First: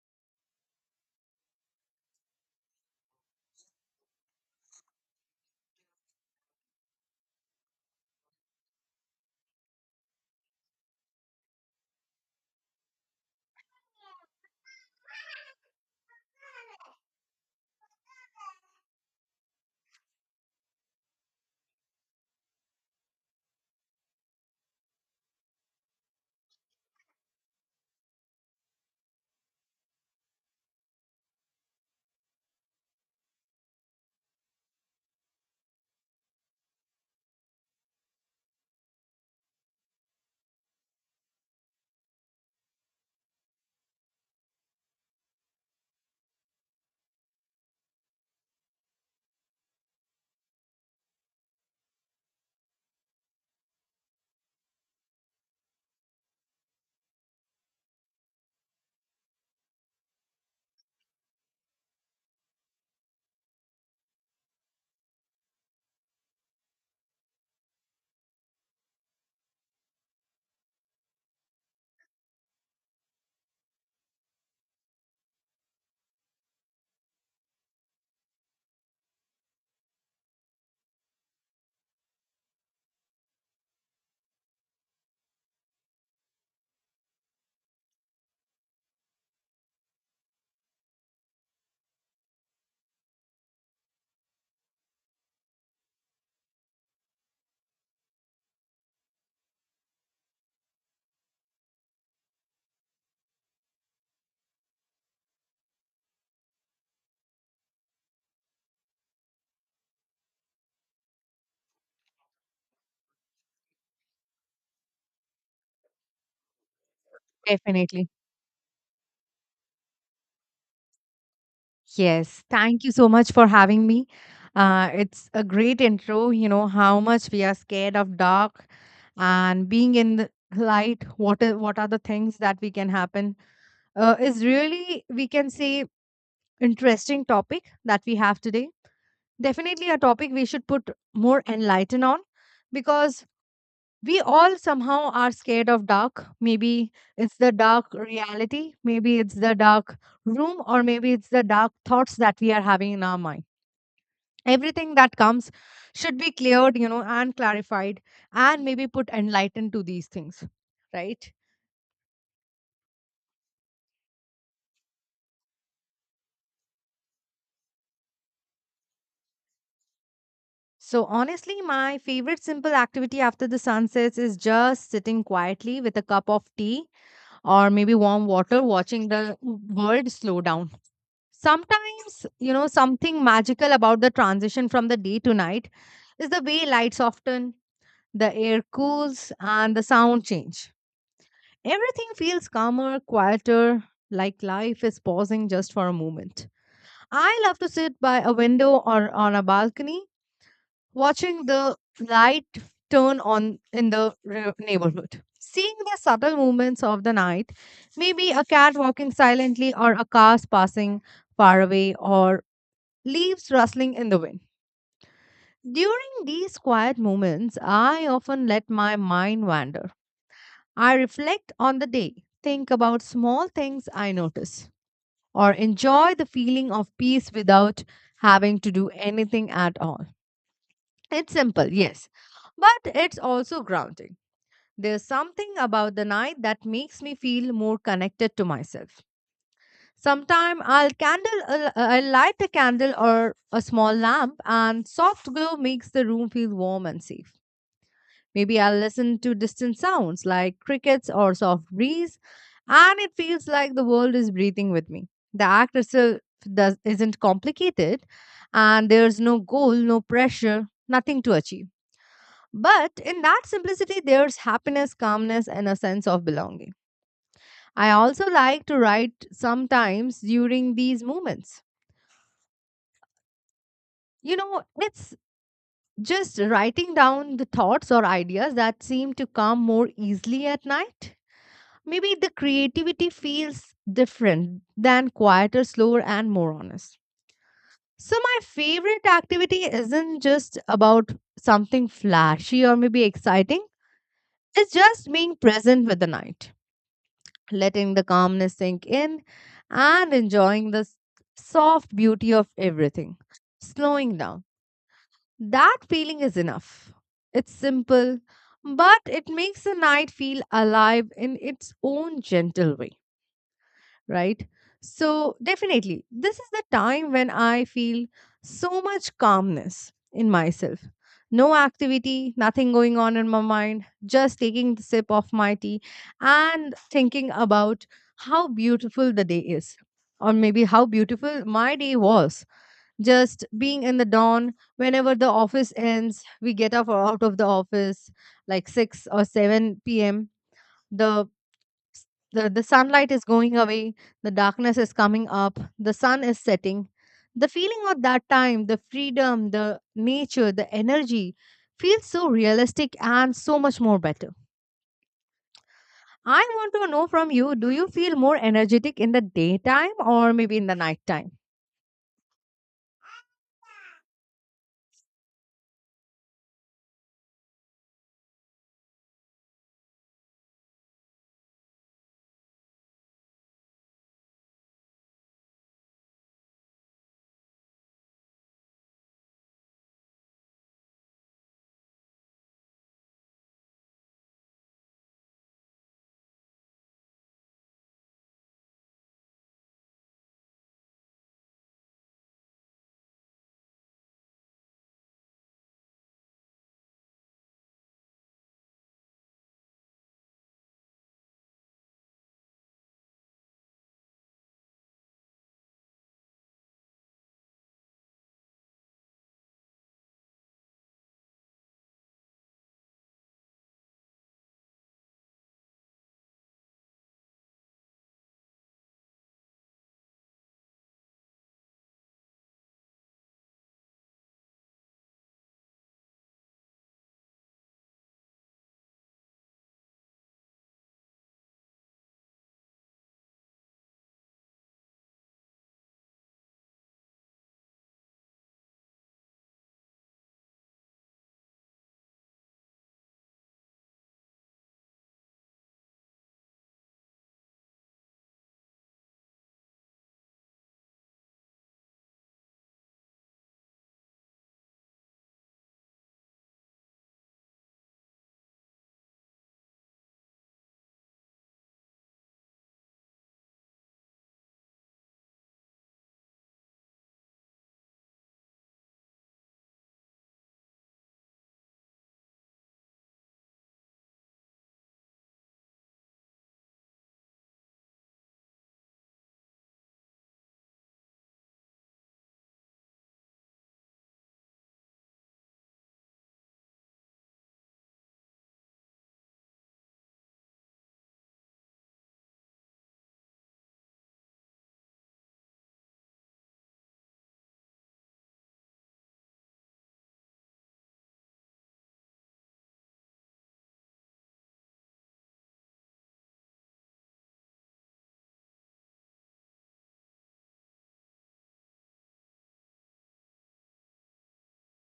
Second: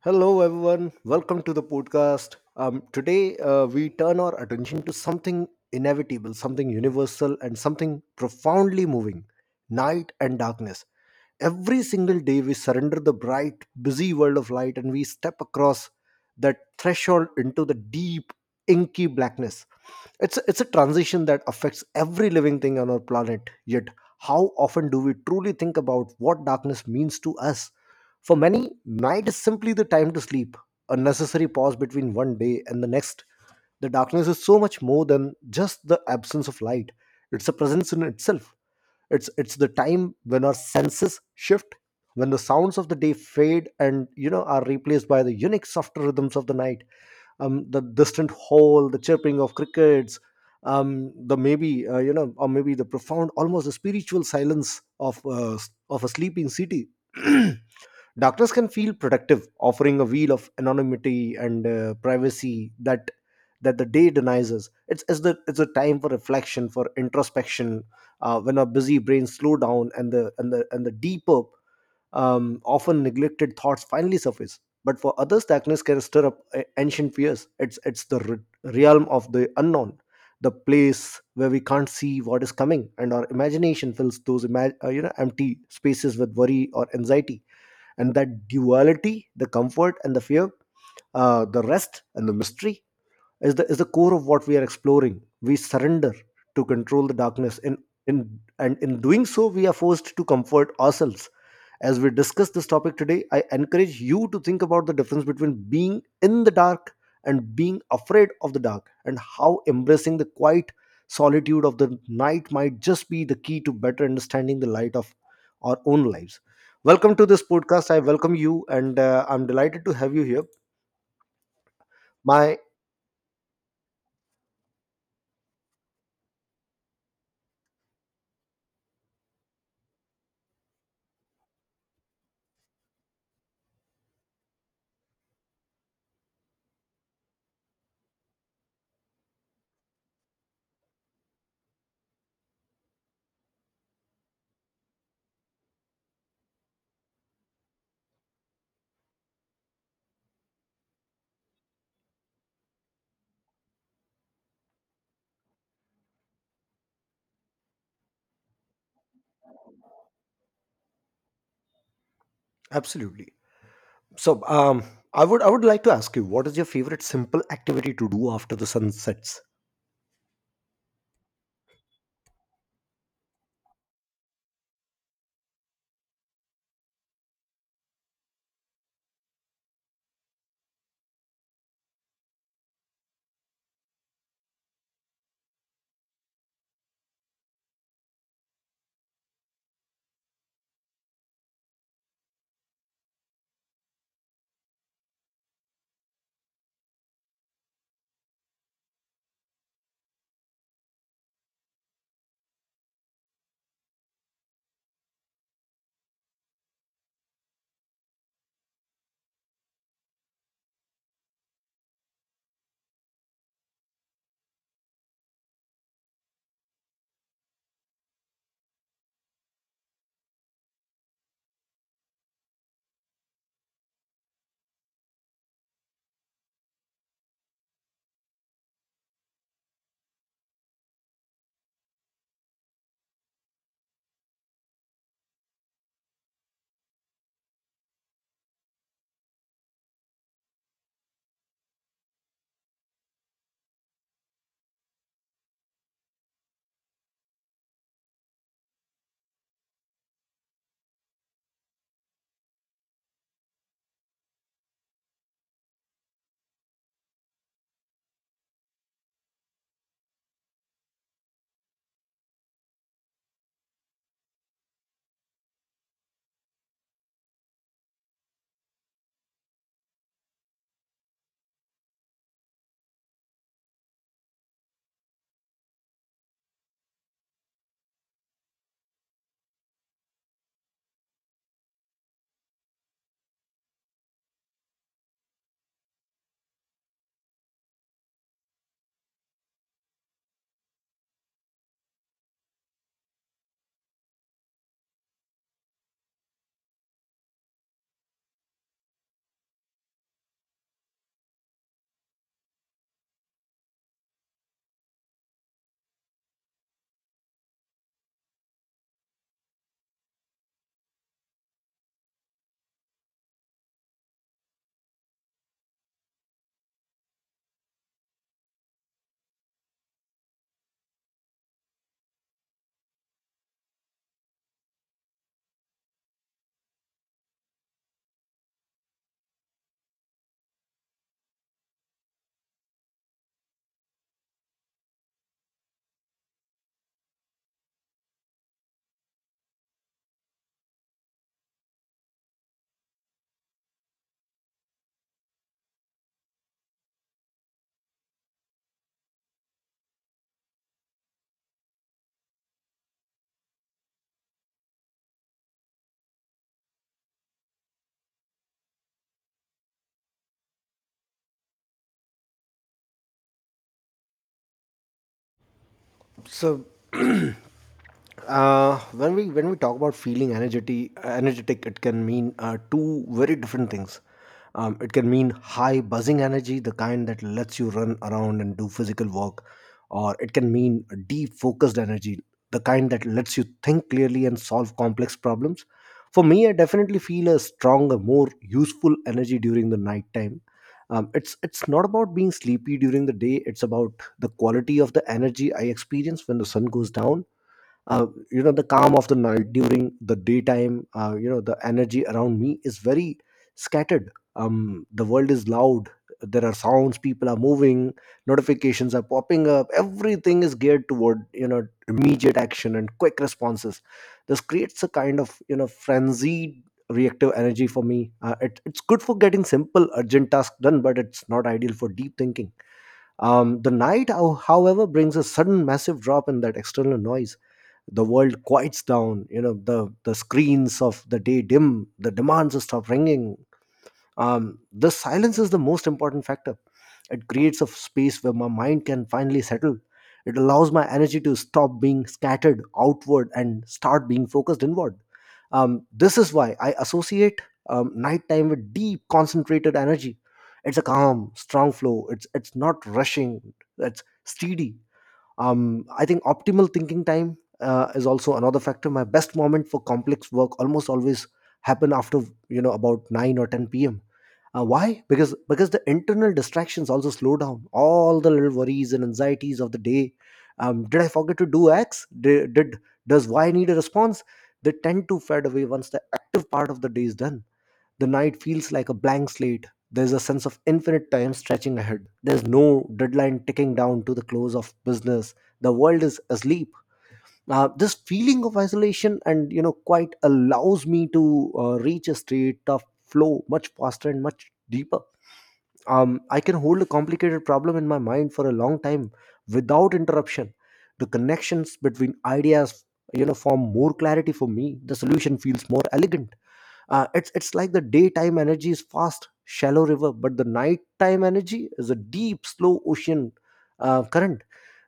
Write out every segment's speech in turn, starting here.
Hello, everyone. Welcome to the podcast. Today, we turn our attention to something inevitable, something universal, and something profoundly moving: night and darkness. Every single day, we surrender the bright, busy world of light and we step across that threshold into the deep, inky blackness. It's a transition that affects every living thing on our planet. Yet, how often do we truly think about what darkness means to us? For many, night is simply the time to sleep, a necessary pause between one day and the next. The darkness is so much more than just the absence of light. It's a presence in itself. It's the time when our senses shift, when the sounds of the day fade and are replaced by the unique, softer rhythms of the night: the distant howl, the chirping of crickets, the maybe you know, or maybe the profound, almost the spiritual silence of a sleeping city. Darkness can feel productive, offering a wheel of anonymity and privacy that the day denies us. It's a time for reflection, for introspection, when our busy brains slow down and the deeper, often neglected thoughts finally surface. But for others, darkness can stir up ancient fears. It's the realm of the unknown, the place where we can't see what is coming, and our imagination fills those empty spaces with worry or anxiety. And that duality, the comfort and the fear, the rest and the mystery, is the core of what we are exploring. We surrender to control the darkness, and in doing so, we are forced to comfort ourselves. As we discuss this topic today, I encourage you to think about the difference between being in the dark and being afraid of the dark, and how embracing the quiet solitude of the night might just be the key to better understanding the light of our own lives. Welcome to this podcast. I Definitely. welcome you, and I'm delighted to have you here. Yes, My thank you so much for having me. It's a great intro, you know, how much we are scared of dark and being in the light, what are the things that we can happen is really, we can say, interesting topic that we have today. Definitely a topic we should put more enlighten on, because we all somehow are scared of dark. Maybe it's the dark reality, maybe it's the dark room, or maybe it's the dark thoughts that we are having in our mind. Everything that comes should be cleared, you know, and clarified, and maybe put enlightened to these things, right? absolutely. So, I would like to ask you, what is your favorite simple activity to do after the sun sets? So honestly, my favorite simple activity after the sun sets is just sitting quietly with a cup of tea or maybe warm water, watching the world slow down. Sometimes, you know, something magical about the transition from the day to night is the way lights soften, the air cools, and the sound change. Everything feels calmer, quieter, like life is pausing just for a moment. I love to sit by a window or on a balcony watching the light turn on in the neighborhood. Seeing the subtle movements of the night, maybe a cat walking silently or a car passing far away, or leaves rustling in the wind. During these quiet moments, I often let my mind wander. I reflect on the day, think about small things I notice, or enjoy the feeling of peace without having to do anything at all. It's simple, yes, but it's also grounding. There's something about the night that makes me feel more connected to myself. Sometime I'll light a candle or a small lamp, and soft glow makes the room feel warm and safe. Maybe I'll listen to distant sounds like crickets or soft breeze, and it feels like the world is breathing with me. The act itself isn't complicated, and there's no goal, no pressure, nothing to achieve. But in that simplicity, there's happiness, calmness, and a sense of belonging. I also like to write sometimes during these moments. You know, it's just writing down the thoughts or ideas that seem to come more easily at night. Maybe the creativity feels different, than quieter, slower, and more honest. So, my favorite activity isn't just about something flashy or maybe exciting, it's just being present with the night, letting the calmness sink in, and enjoying the soft beauty of everything slowing down. That feeling is enough. It's simple, but it makes the night feel alive in its own gentle way, right? So, definitely, this is the time when I feel so much calmness in myself. No activity, nothing going on in my mind, just taking the sip of my tea and thinking about how beautiful the day is, or maybe how beautiful my day was. Just being in the dawn, whenever the office ends, we get up or out of the office like 6 or 7 p.m. The s- the sunlight is going away, the darkness is coming up, the sun is setting. The feeling of that time, the freedom, the nature, the energy feels so realistic and so much more better. I want to know from you, do you feel more energetic in the daytime or maybe in the nighttime? So, when we talk about feeling energety energetic, it can mean two very different things. It can mean high, buzzing energy, the kind that lets you run around and do physical work, or it can mean deep, focused energy, the kind that lets you think clearly and solve complex problems. For me, I definitely feel a stronger, more useful energy during the night time It's not about being sleepy during the day, it's about the quality of the energy I experience when the sun goes down, the calm of the night. During the daytime, the energy around me is very scattered. The world is loud, there are sounds, people are moving, notifications are popping up, everything is geared toward immediate action and quick responses. This creates a kind of frenzied, reactive energy for me. It's good for getting simple, urgent tasks done, but it's not ideal for deep thinking. The night, however, brings a sudden, massive drop in that external noise. The world quiets down, the screens of the day dim, the demands stop ringing. The silence is the most important factor. It creates a space where my mind can finally settle. It allows my energy to stop being scattered outward and start being focused inward. This is why I associate nighttime with deep, concentrated energy. It's a calm, strong flow. It's not rushing, it's steady. I think optimal thinking time is also another factor. My best moment for complex work almost always happen after about 9 or 10 p.m. Why? Because the internal distractions also slow down, all the little worries and anxieties of the day. Did I forget to do X? Did does Y need a response? They tend to fade away once the active part of the day is done. The night feels like a blank slate. There's a sense of infinite time stretching ahead. There's no deadline ticking down to the close of business. The world is asleep. This feeling of isolation and quite allows me to reach a state of flow much faster and much deeper. I can hold a complicated problem in my mind for a long time without interruption. The connections between ideas, form more clarity for me. The solution feels more elegant. It's like the daytime energy is fast, shallow river, but the nighttime energy is a deep, slow ocean current.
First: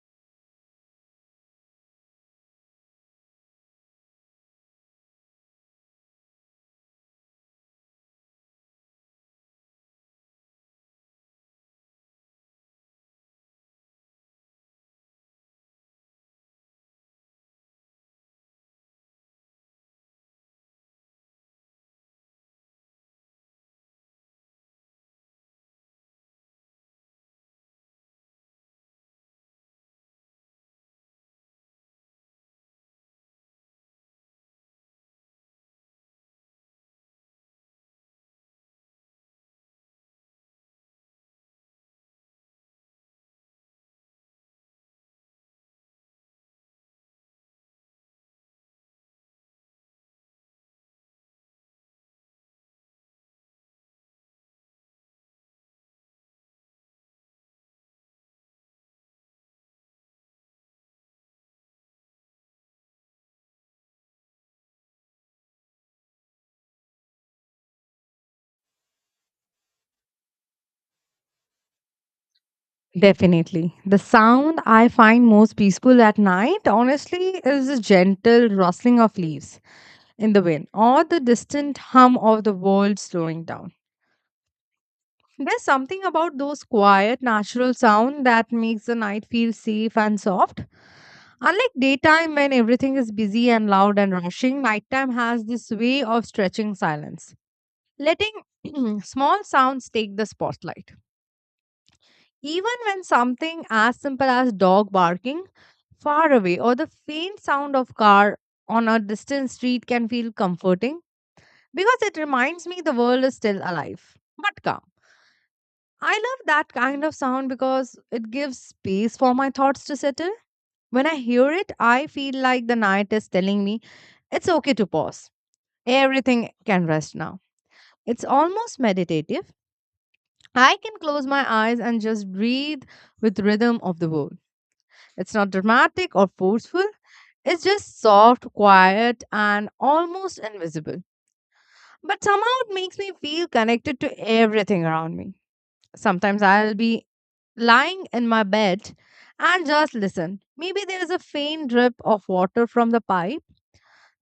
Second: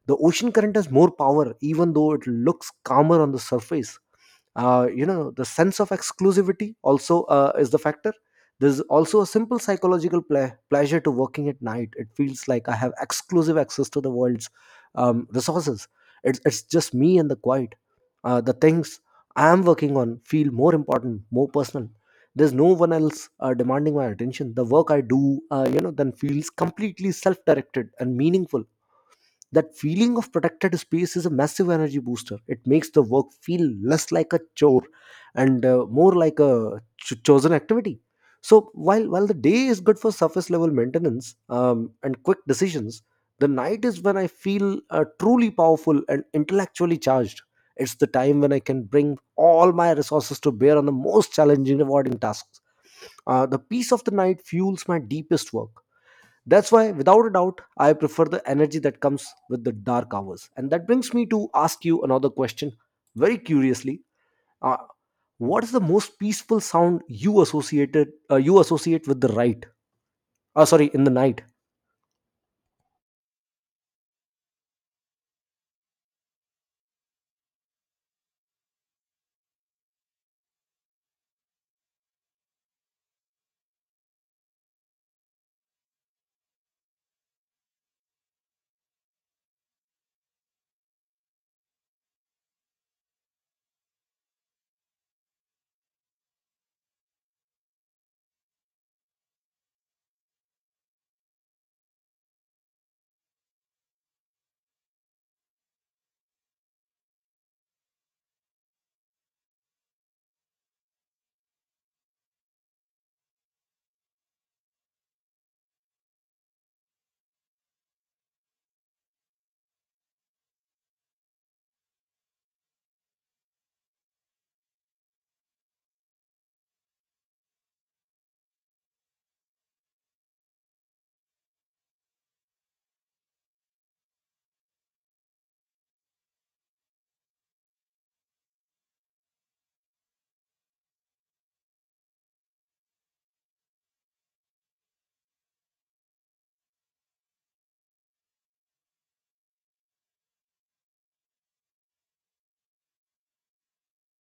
The ocean current has more power, even though it looks calmer on the surface. The sense of exclusivity also is the factor. There's also a simple psychological pleasure to working at night. It feels like I have exclusive access to the world's resources. It's just me and the quiet. The things I am working on feel more important, more personal. There's no one else demanding my attention. The work I do, then feels completely self directed and meaningful. That feeling of protected space is a massive energy booster. It makes the work feel less like a chore and more like a chosen activity. So while the day is good for surface level maintenance and quick decisions, the night is when I feel truly powerful and intellectually charged. It's the time when I can bring all my resources to bear on the most challenging, rewarding tasks. The peace of the night fuels my deepest work. That's why, without a doubt, I prefer the energy that comes with the dark hours. And that brings me to ask you another question very curiously. Uh, what is the most peaceful sound you associate with the right? Sorry, in the night. Definitely. The sound I find most peaceful at night, honestly, is the gentle rustling of leaves in the wind or the distant hum of the world slowing down. There's something about those quiet, natural sound that makes the night feel safe and soft. Unlike daytime when everything is busy and loud and rushing, nighttime has this way of stretching silence, letting small sounds take the spotlight. Even when something as simple as dog barking far away, or the faint sound of car on a distant street, can feel comforting because it reminds me the world is still alive but calm. I love that kind of sound because it gives space for my thoughts to settle. When I hear it, I feel like the night is telling me it's okay to pause. Everything can rest now. It's almost meditative. I can close my eyes and just breathe with rhythm of the world. It's not dramatic or forceful. It's just soft, quiet, and almost invisible. But somehow it makes me feel connected to everything around me. Sometimes I'll be lying in my bed and just listen. Maybe there is a faint drip of water from the pipe,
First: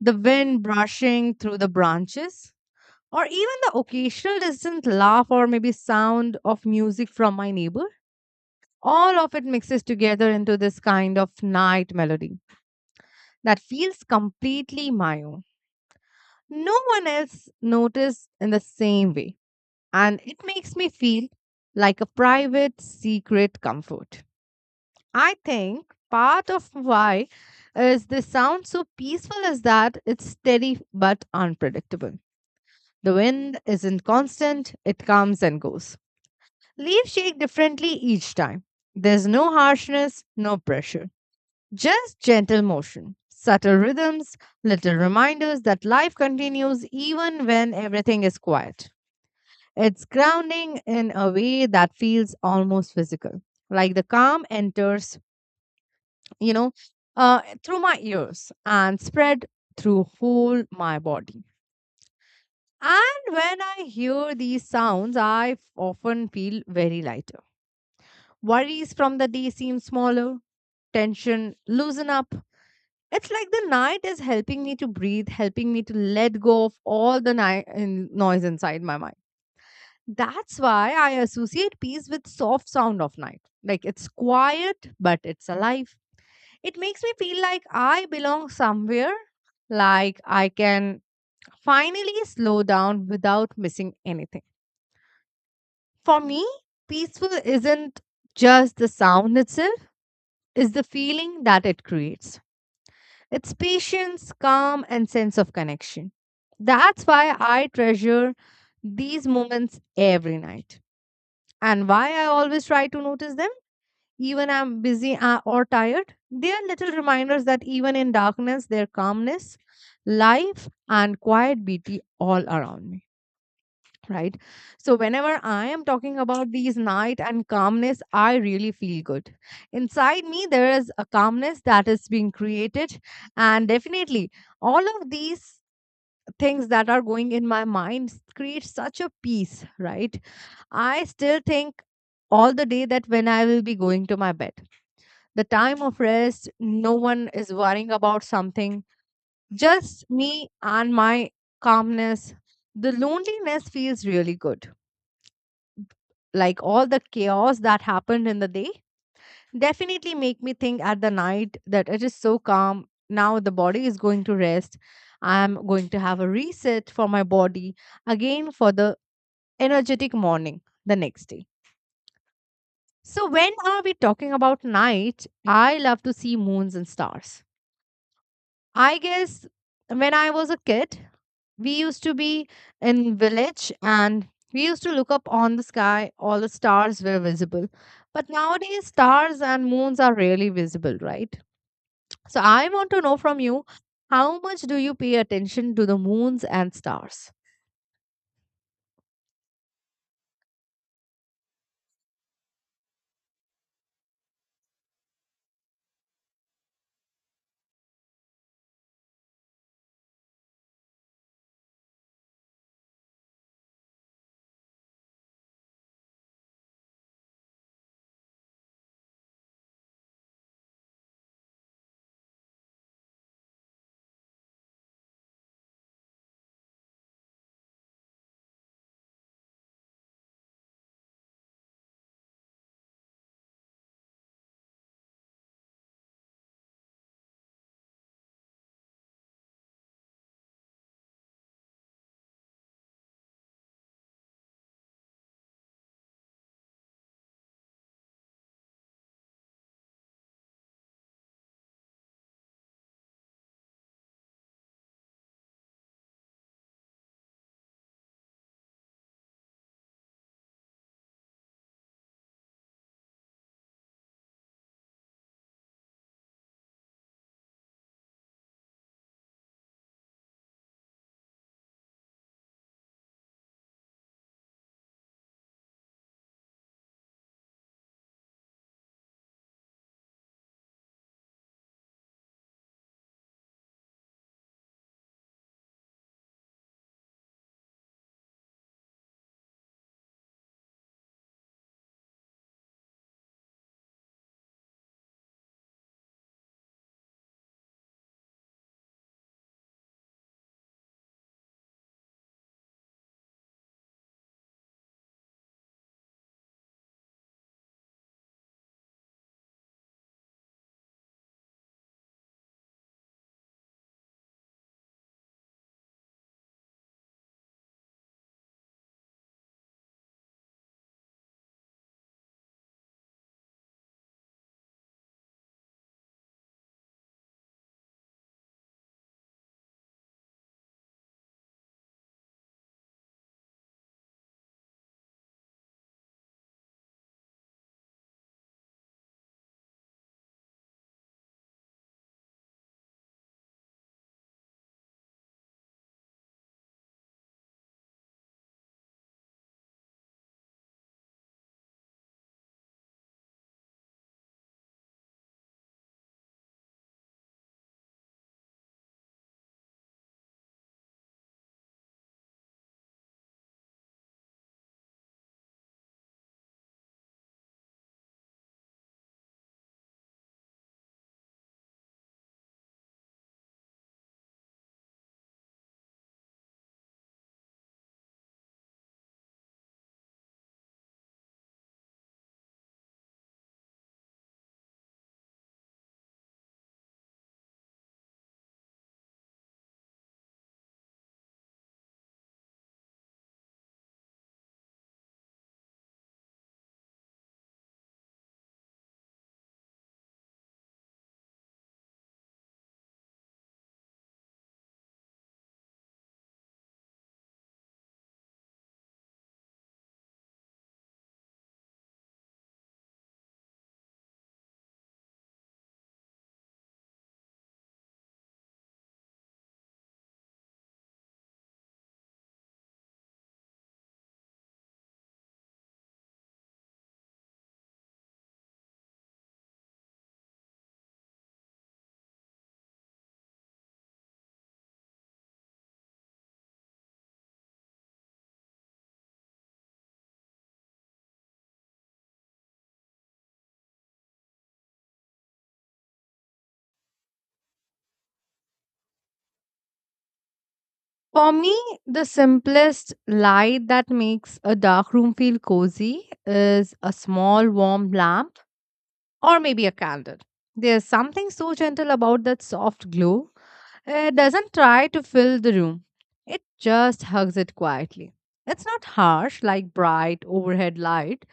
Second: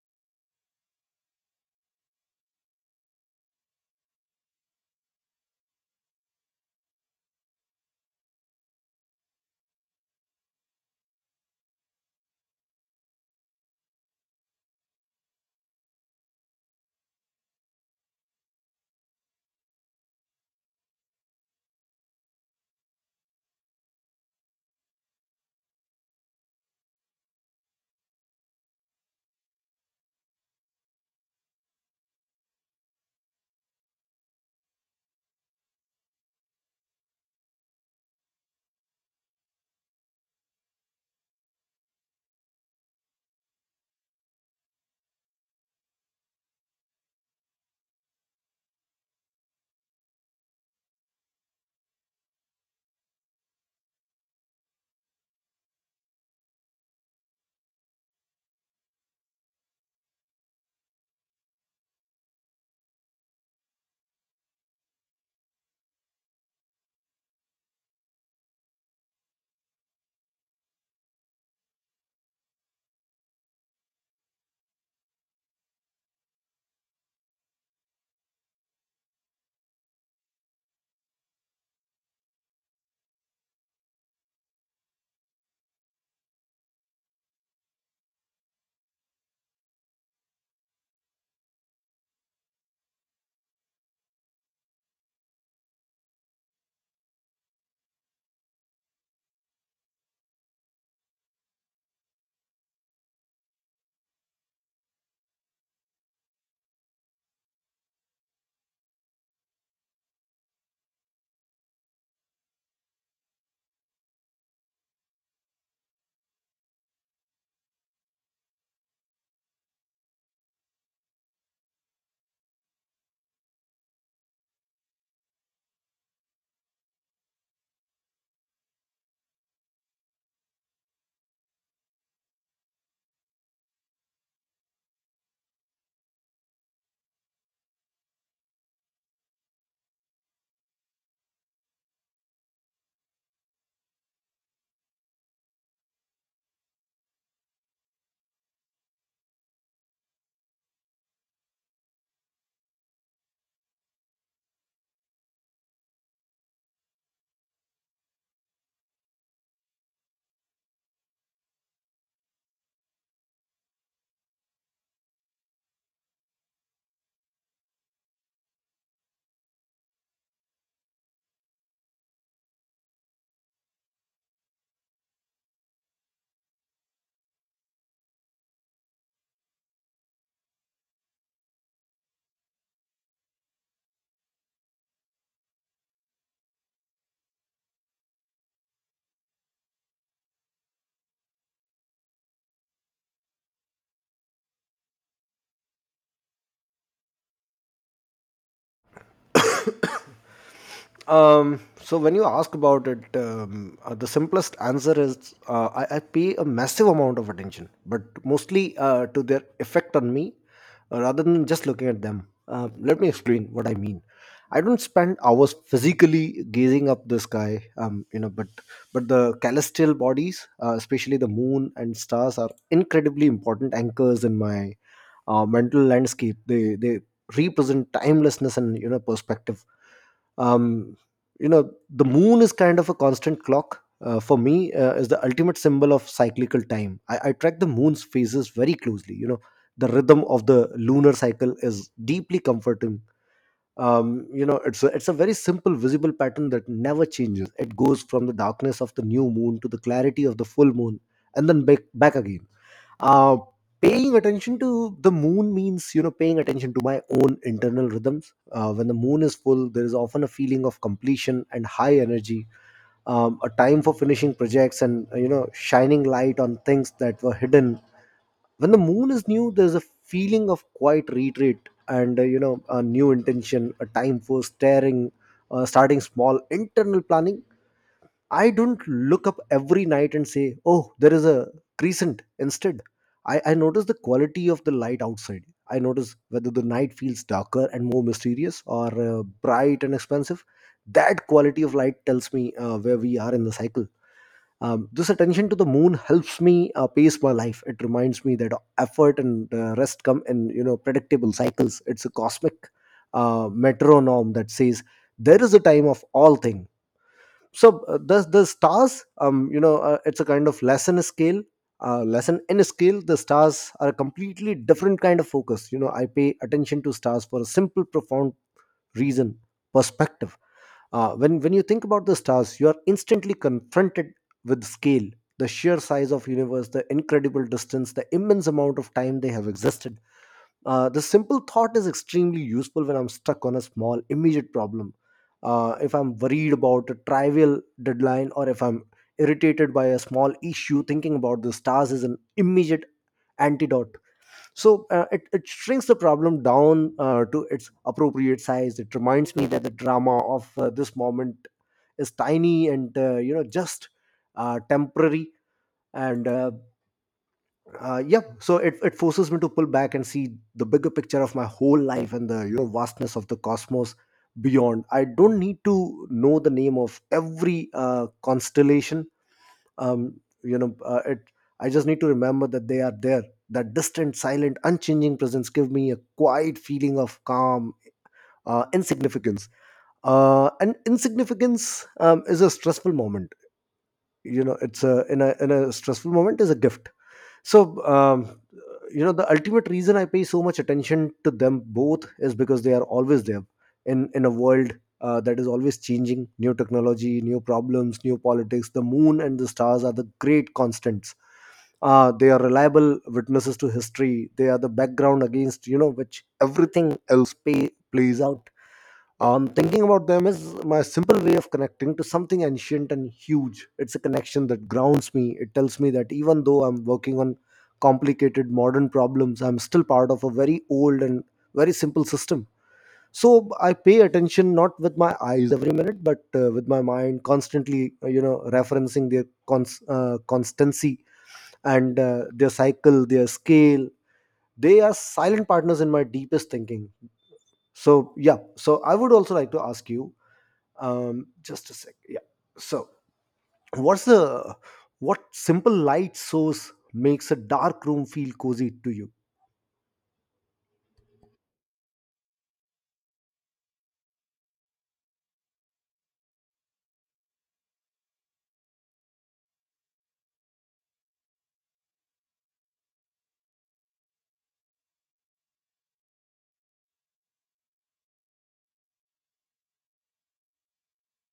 the wind brushing through the branches, or even the occasional distant laugh or maybe sound of music from my neighbor. All of it mixes together into this kind of night melody that feels completely my own. No one else noticed in the same way, and it makes me feel like a private, secret comfort. I think part of why is the sound so peaceful is that it's steady but unpredictable. The wind isn't constant, it comes and goes. Leaves shake differently each time. There's no harshness, no pressure. Just gentle motion, subtle rhythms, little reminders that life continues even when everything is quiet. It's grounding in a way that feels almost physical, like the calm enters, you know, through my ears and spread through whole my body. And when I hear these sounds, I often feel very lighter. Worries from the day seem smaller, tension loosen up. It's like the night is helping me to breathe, helping me to let go of all the noise inside my mind. That's why I associate peace with soft sound of night. Like it's quiet, but it's alive. It makes me feel like I belong somewhere, like I can finally slow down without missing anything. For me, peaceful isn't just the sound itself, it's the feeling that it creates. It's patience, calm, and sense of connection. That's why I treasure these moments every night. And why I always try to notice them, even I'm busy or tired. They are little reminders that even in darkness, there's calmness, life, and quiet beauty all around me, right? So, whenever I am talking about these night and calmness, I really feel good. Inside me, there is a calmness that is being created, and definitely all of these things that are going in my mind create such a peace, right? I still think all the day that when I will be going to my bed, the time of rest, no one is worrying about something, just me and my calmness. The loneliness feels really good, like all the chaos that happened in the day definitely make me think at the night that it is so calm now. The body is going to rest, I'm going to have a reset for my body again for the energetic morning the next day. So when are we talking about night, I love to see moons and stars. I guess when I was a kid, we used to be in village, and we used to look up on the sky, all the stars were visible. But nowadays stars and moons are rarely visible, right? So I want to know from you, how much do you pay attention to the moons and stars? So when you ask about it, the simplest answer is I pay a massive amount of attention, but mostly to their effect on me, rather than just looking at them. Let me explain what I mean. I don't spend hours physically gazing up the sky, but the celestial bodies, especially the moon and stars, are incredibly important anchors in my mental landscape. They represent timelessness and perspective. um, the moon is kind of a constant clock for me, is the ultimate symbol of cyclical time. I track the moon's phases very closely. The rhythm of the lunar cycle is deeply comforting. It's a very simple, visible pattern that never changes. It goes from the darkness of the new moon to the clarity of the full moon and then back again. uh, Paying attention to the moon means paying attention to my own internal rhythms. When the moon is full, there is often a feeling of completion and high energy, a time for finishing projects and shining light on things that were hidden. When the moon is new, there's a feeling of quiet retreat and a new intention, a time for staring starting small internal planning. I don't look up every night and say, oh, there is a crescent. Instead, I notice the quality of the light outside. I notice whether the night feels darker and more mysterious or bright and expansive. That quality of light tells me where we are in the cycle. This attention to the moon helps me pace my life. It reminds me that effort and rest come in predictable cycles. It's a cosmic metronome that says there is a time of all thing. So the stars, it's a kind of lesson scale. Lesson in scale, the stars are a completely different kind of focus. I pay attention to stars for a simple, profound reason: perspective. When you think about the stars, you are instantly confronted with scale, the sheer size of universe, the incredible distance, the immense amount of time they have existed. The simple thought is extremely useful when I'm stuck on a small, immediate problem. If I'm worried about a trivial deadline or if I'm irritated by a small issue, thinking about the stars is an immediate antidote. It shrinks the problem down to its appropriate size. It reminds me that the drama of this moment is tiny and just temporary and it forces me to pull back and see the bigger picture of my whole life and the vastness of the cosmos beyond. I don't need to know the name of every constellation. Um, you know it I just need to remember that they are there. That distant, silent, unchanging presence give me a quiet feeling of calm, insignificance. And insignificance is a stressful moment, it's a, in a stressful moment is a gift. so um, the ultimate reason I pay so much attention to them both is because they are always there, in a world that is always changing: new technology, new problems, new politics. The moon and the stars are the great constants. They are reliable witnesses to history. They are the background against which everything else plays out. Thinking about them is my simple way of connecting to something ancient and huge. It's a connection that grounds me. It tells me that even though I'm working on complicated modern problems, I'm still part of a very old and very simple system. So I pay attention not with my eyes every minute, but with my mind, constantly referencing their constancy and their cycle, their scale. They are silent partners in my deepest thinking. So, yeah, so I would also like to ask you, just a sec. Yeah. So, what's the what simple light source makes a dark room feel cozy to you? For me, the simplest light that makes a dark room feel cozy is a small warm lamp or maybe a candle. There's something so gentle about that soft glow. It doesn't try to fill the room, it just hugs it quietly. It's not harsh like bright overhead light,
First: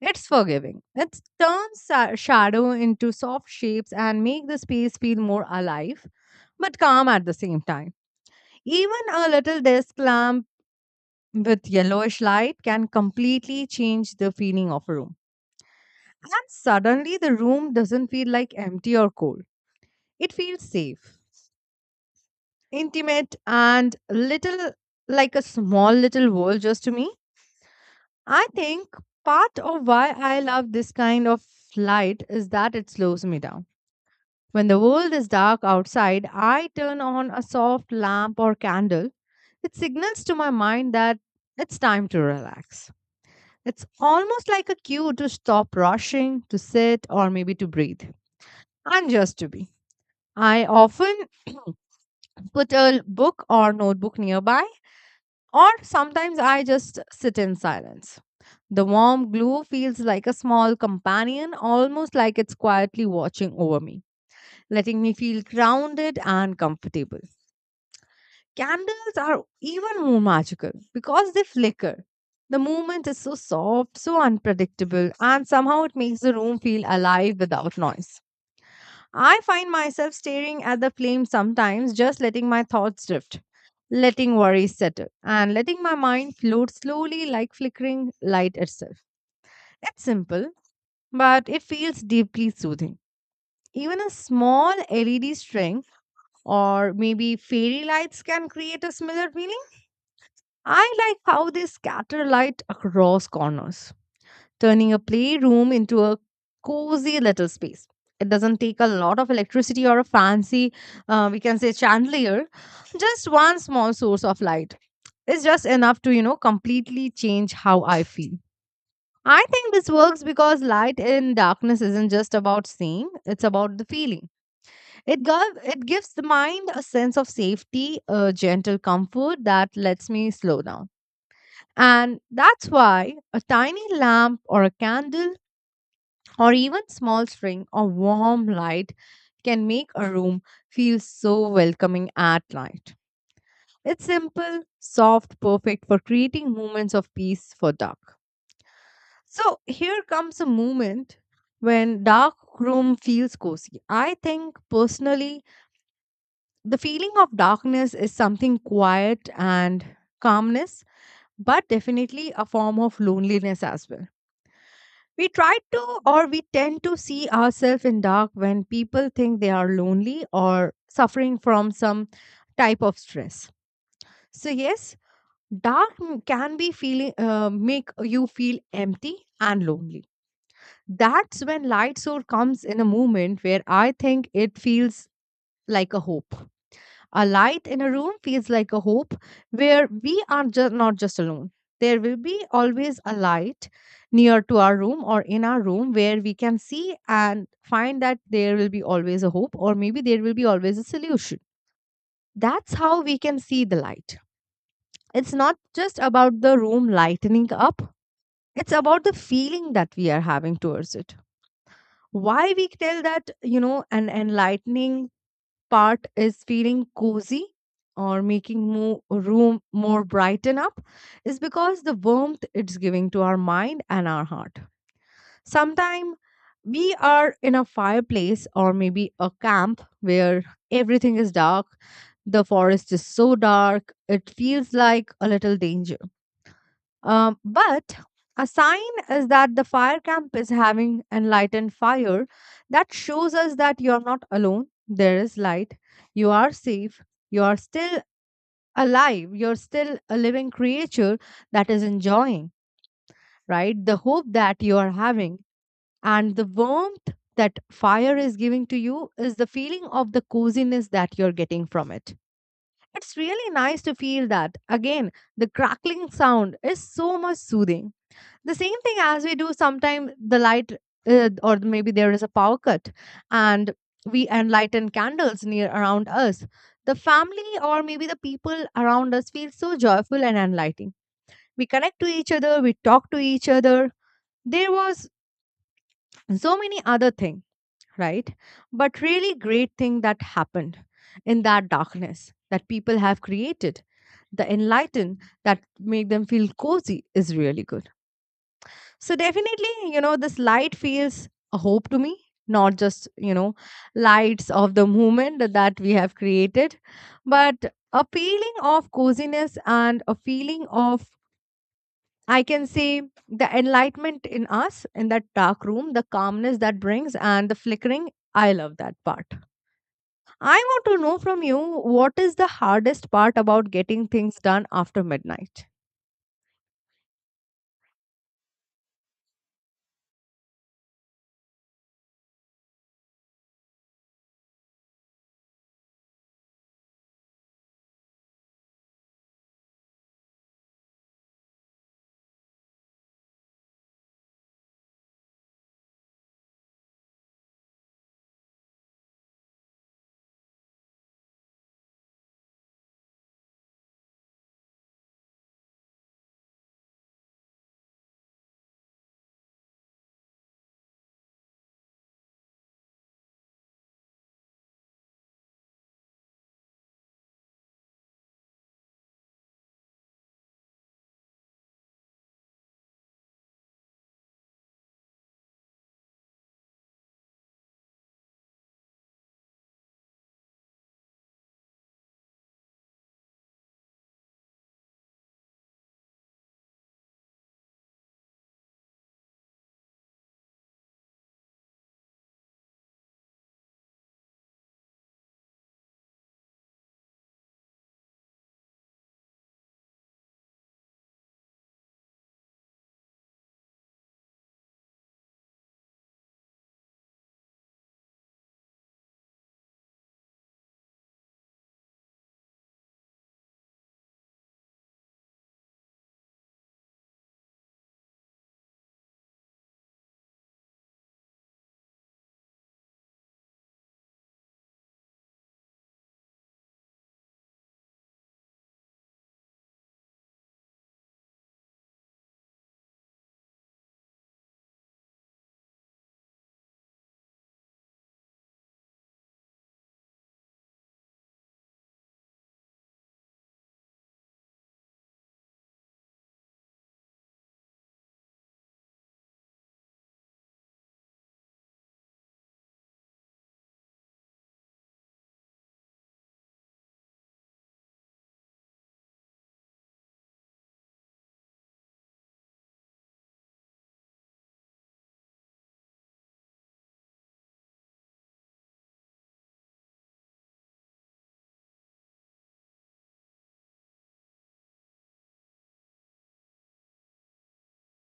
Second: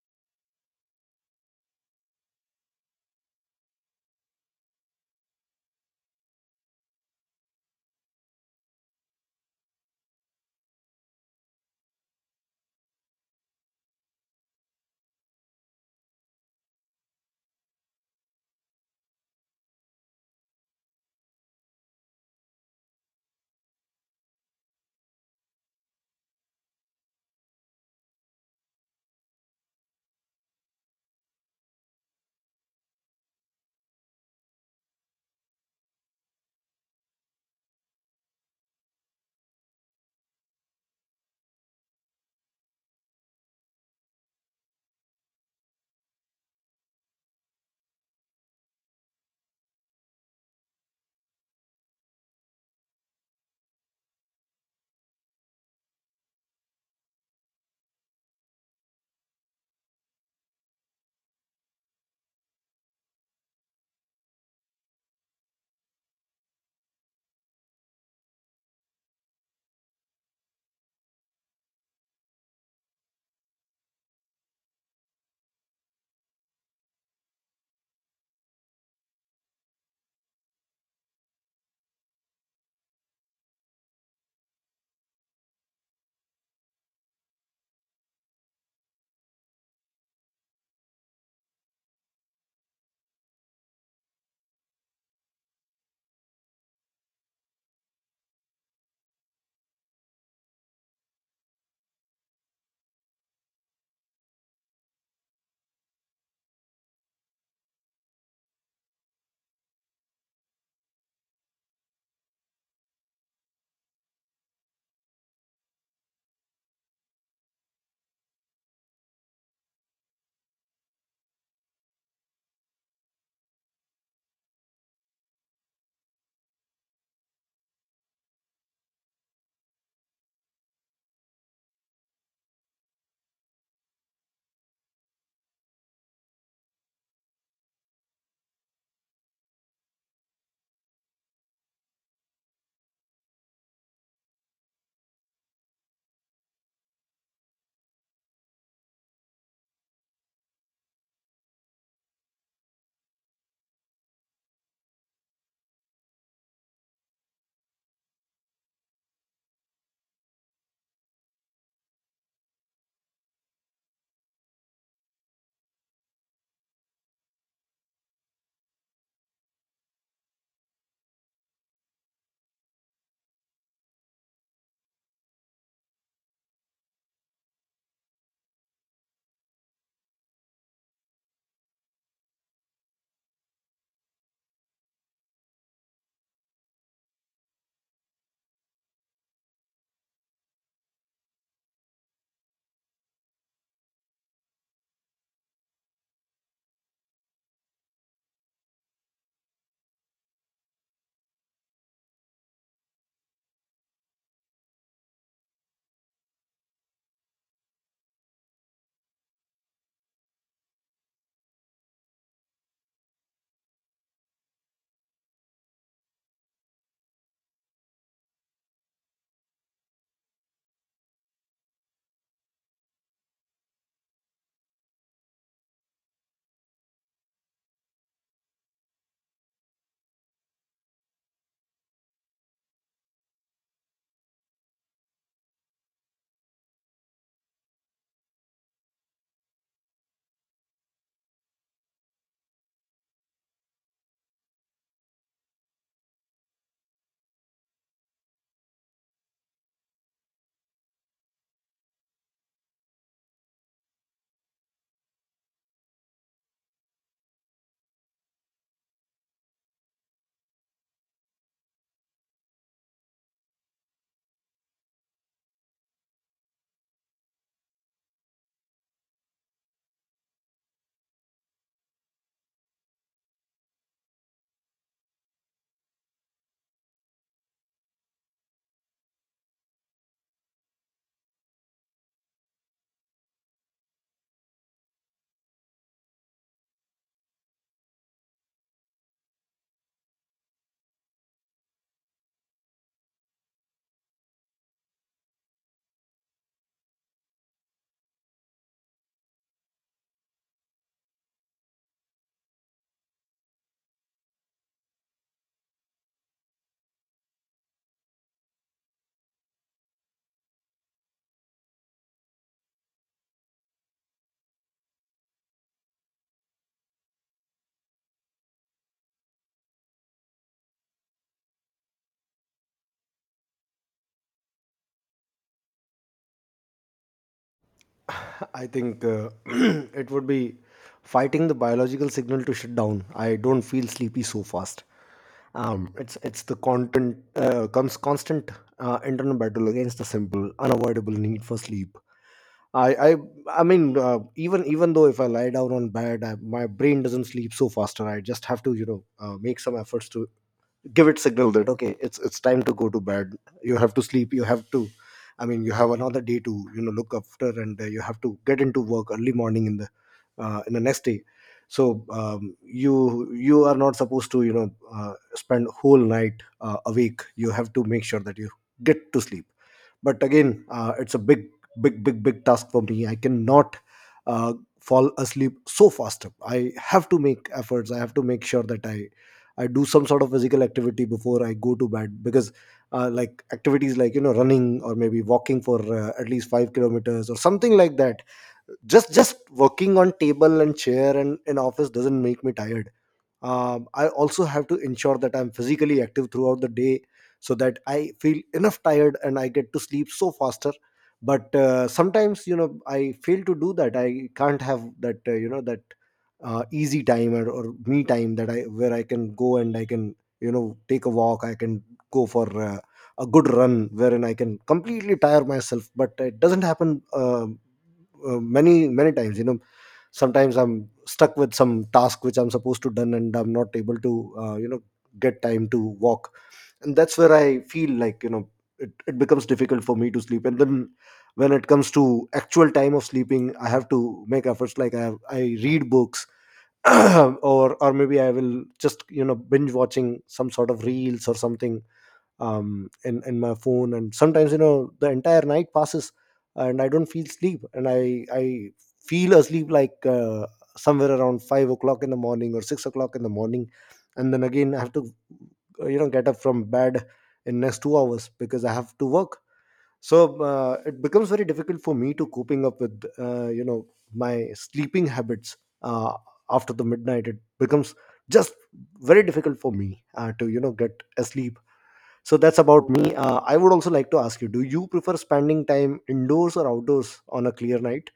it's forgiving. It turns shadow into soft shapes and make the space feel more alive but calm at the same time. Even a little desk lamp with yellowish light can completely change the feeling of a room. And suddenly the room doesn't feel like empty or cold. It feels safe, intimate, and little, like a small little world just to me. I think part of why I love this kind of light is that it slows me down. When the world is dark outside, I turn on a soft lamp or candle. It signals to my mind that it's time to relax. It's almost like a cue to stop rushing, to sit, or maybe to breathe, and just to be. I often put a book or notebook nearby. Or sometimes I just sit in silence. The warm glow feels like a small companion, almost like it's quietly watching over me, letting me feel grounded and comfortable. Candles are even more magical because they flicker. The movement is so soft, so unpredictable, and somehow it makes the room feel alive without noise. I find myself staring at the flame sometimes, just letting my thoughts drift, letting worries settle, and letting my mind float slowly like flickering light itself. It's simple, but it feels deeply soothing. Even a small LED string or maybe fairy lights can create a similar feeling. I like how they scatter light across corners, turning a playroom into a cozy little space. It doesn't take a lot of electricity or a fancy, we can say, chandelier, just one small source of light. Is just enough to, completely change how I feel. I think this works because light in darkness isn't just about seeing, it's about the feeling. It gives the mind a sense of safety, a gentle comfort that lets me slow down. And that's why a tiny lamp or a candle or even small string or warm light can make a room feel so welcoming at night. It's simple, soft, perfect for creating moments of peace for dark. So here comes a moment when dark room feels cozy. I think personally the feeling of darkness is something quiet and calmness but definitely a form of loneliness as well. We try to or we tend to see ourselves in dark when people think they are lonely or suffering from some type of stress. So, yes, can be feeling make you feel empty and lonely. That's when light source comes in a moment where I think it feels like a hope. A light in a room feels like a hope where we are not just alone. There will be always a light near to our room or in our room where we can see and find that there will be always a hope or maybe there will be always a solution. That's how we can see the light. It's not just about the room lightening up, it's about the feeling that we are having towards it. Why we tell that, you know, an enlightening part is feeling cozy or making more room more brighten up is because the warmth it's giving to our mind and our heart. Sometimes we are in a fireplace or maybe a camp where everything is dark. The forest is so dark, it feels like a little danger but a sign is that the fire camp is having enlightened fire that shows us that you are not alone. There is light. You are safe. You are still alive. You're still a living creature that is enjoying, right? The hope that you are having and the warmth that fire is giving to you is the feeling of the coziness that you're getting from it. It's really nice to feel that. Again, the crackling sound is so much soothing the same thing as we do. Sometimes the light or maybe there is a power cut and we enlighten candles near around us, the family or maybe the people around us feel so joyful and enlightening, we connect to each other, we talk to each other, there was so many other thing, right, but really great thing that happened in that darkness that people have created, the enlighten that make them feel cozy is really good. So definitely, you know, this light feels a hope to me, not just, you know, lights of the movement that we have created, but a feeling of coziness and a feeling of, I can say, the enlightenment in us in that dark room, the calmness that brings and the flickering. I love that part. I want to know from you what is the hardest part about getting things done after midnight? I think it would be fighting the biological signal to shut down. I don't feel sleepy so fast. It's the content comes constant internal battle against the simple, unavoidable need for sleep. I I I mean, even though if I lie down on bed, my brain doesn't sleep so faster. I just have to, make some efforts to give it signal that okay, it's time to go to bed. You have to sleep. You have to, I mean, you have another day to look after, and you have to get into work early morning in the next day. So you are not supposed to spend whole night awake. You have to make sure that you get to sleep. But again, it's a big big task for me. I cannot uh, fall asleep so fast. I have to make efforts. I have to make sure that I do some sort of physical activity before I go to bed, because like activities like running or maybe walking for at least 5 kilometers or something like that. Just working on table and chair and in office doesn't make me tired. I also have to ensure that I'm physically active throughout the day so that I feel enough tired and I get to sleep so faster. But sometimes I fail to do that. I can't have that that easy time or me time that I where I can go and I can take a walk. I can go for a good run wherein I can completely tire myself, but it doesn't happen. Many times, sometimes I'm stuck with some task which I'm supposed to done and I'm not able to get time to walk, and that's where I feel like it becomes difficult for me to sleep. And then when it comes to actual time of sleeping, I have to make efforts like I read books or maybe I will just binge watching some sort of reels or something in my phone. And sometimes the entire night passes and I don't feel sleep, and I feel asleep like somewhere around 5 o'clock in the morning or 6 o'clock in the morning. And then again I have to get up from bed in next 2 hours because I have to work. So it becomes very difficult for me to coping up with my sleeping habits. uh, After the midnight it becomes just very difficult for me to get asleep. So that's about me. I would also like to ask you, do you prefer spending time indoors or outdoors on a clear night?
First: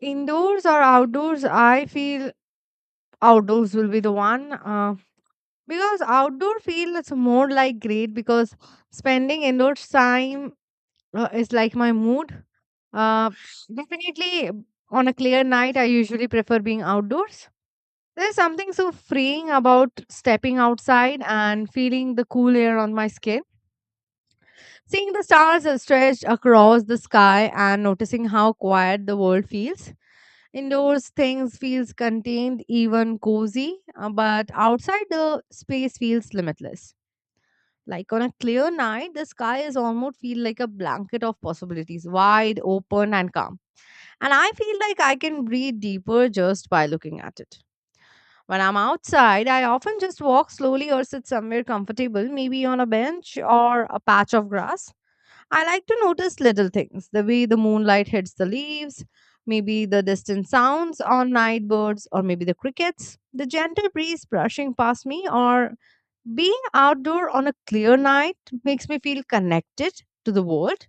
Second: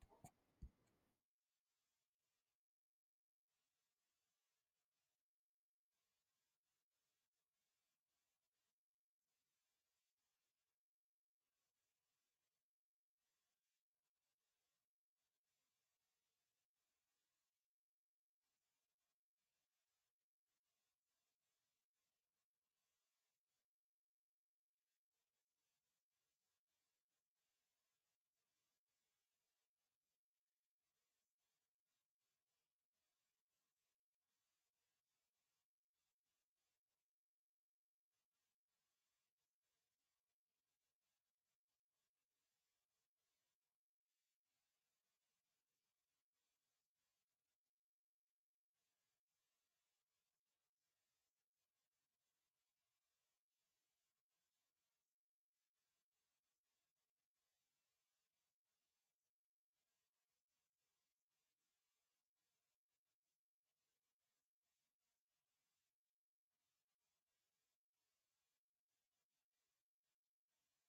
Indoors or outdoors? I feel outdoors will be the one. Because outdoor feels more like great because spending indoor time is like my mood, uh, definitely. On a clear night, I usually prefer being outdoors. There's something so freeing about stepping outside and feeling the cool air on my skin, seeing the stars are stretched across the sky and noticing how quiet the world feels. Indoors things feels contained, even cozy, but outside the space feels limitless. Like on a clear night, the sky is almost feel like a blanket of possibilities, wide open and calm. And I feel like I can breathe deeper just by looking at it. When I'm outside, I often just walk slowly or sit somewhere comfortable, maybe on a bench or a patch of grass. I like to notice little things, the way the moonlight hits the leaves, maybe the distant sounds on night birds, or maybe the crickets, the gentle breeze brushing past me, or being outdoor on a clear night makes me feel connected to the world,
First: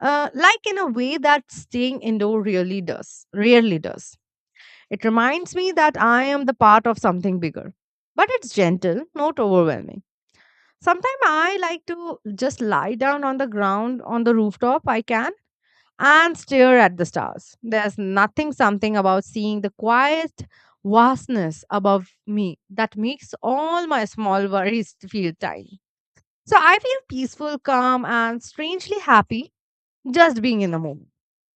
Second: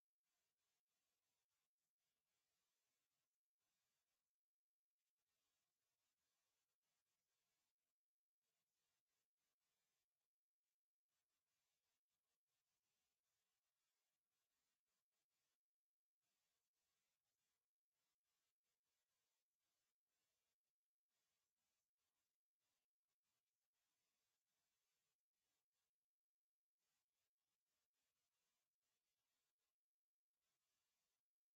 like in a way that staying indoor really does, rarely does. It reminds me that I am the part of something bigger. But it's gentle, not overwhelming. Sometimes I like to just lie down on the ground on the rooftop I can and stare at the stars. There's nothing something about seeing the quiet vastness above me that makes all my small worries feel tiny. So I feel peaceful, calm and strangely happy just being in the moment.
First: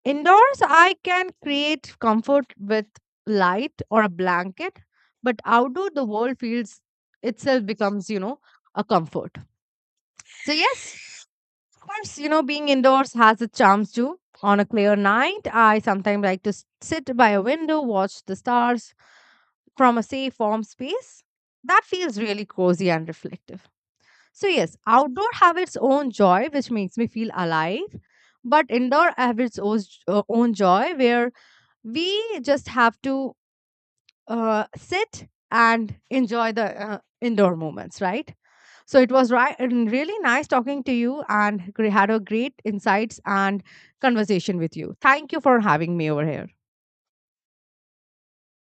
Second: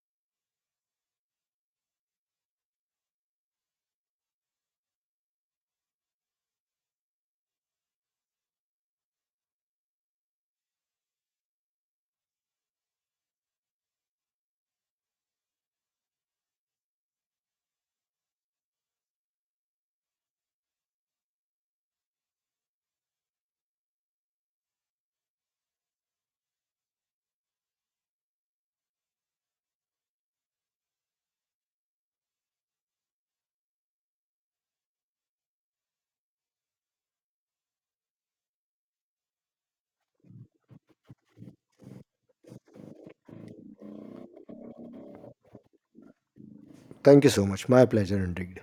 Indoors, I can create comfort with light or a blanket, but outdoor, the world feels itself becomes, you know, a comfort. So, yes, of course, you know, being indoors has its charms too. On a clear night, I sometimes like to sit by a window, watch the stars from a safe, warm space. That feels really cozy and reflective. So, yes, outdoor have its own joy, which makes me feel alive, but indoor have its own, own joy where we just have to sit and enjoy the indoor moments, right? So it was right and really nice talking to you and had a great insights and conversation with you. Thank you for having me over here. Thank you so much. My pleasure indeed.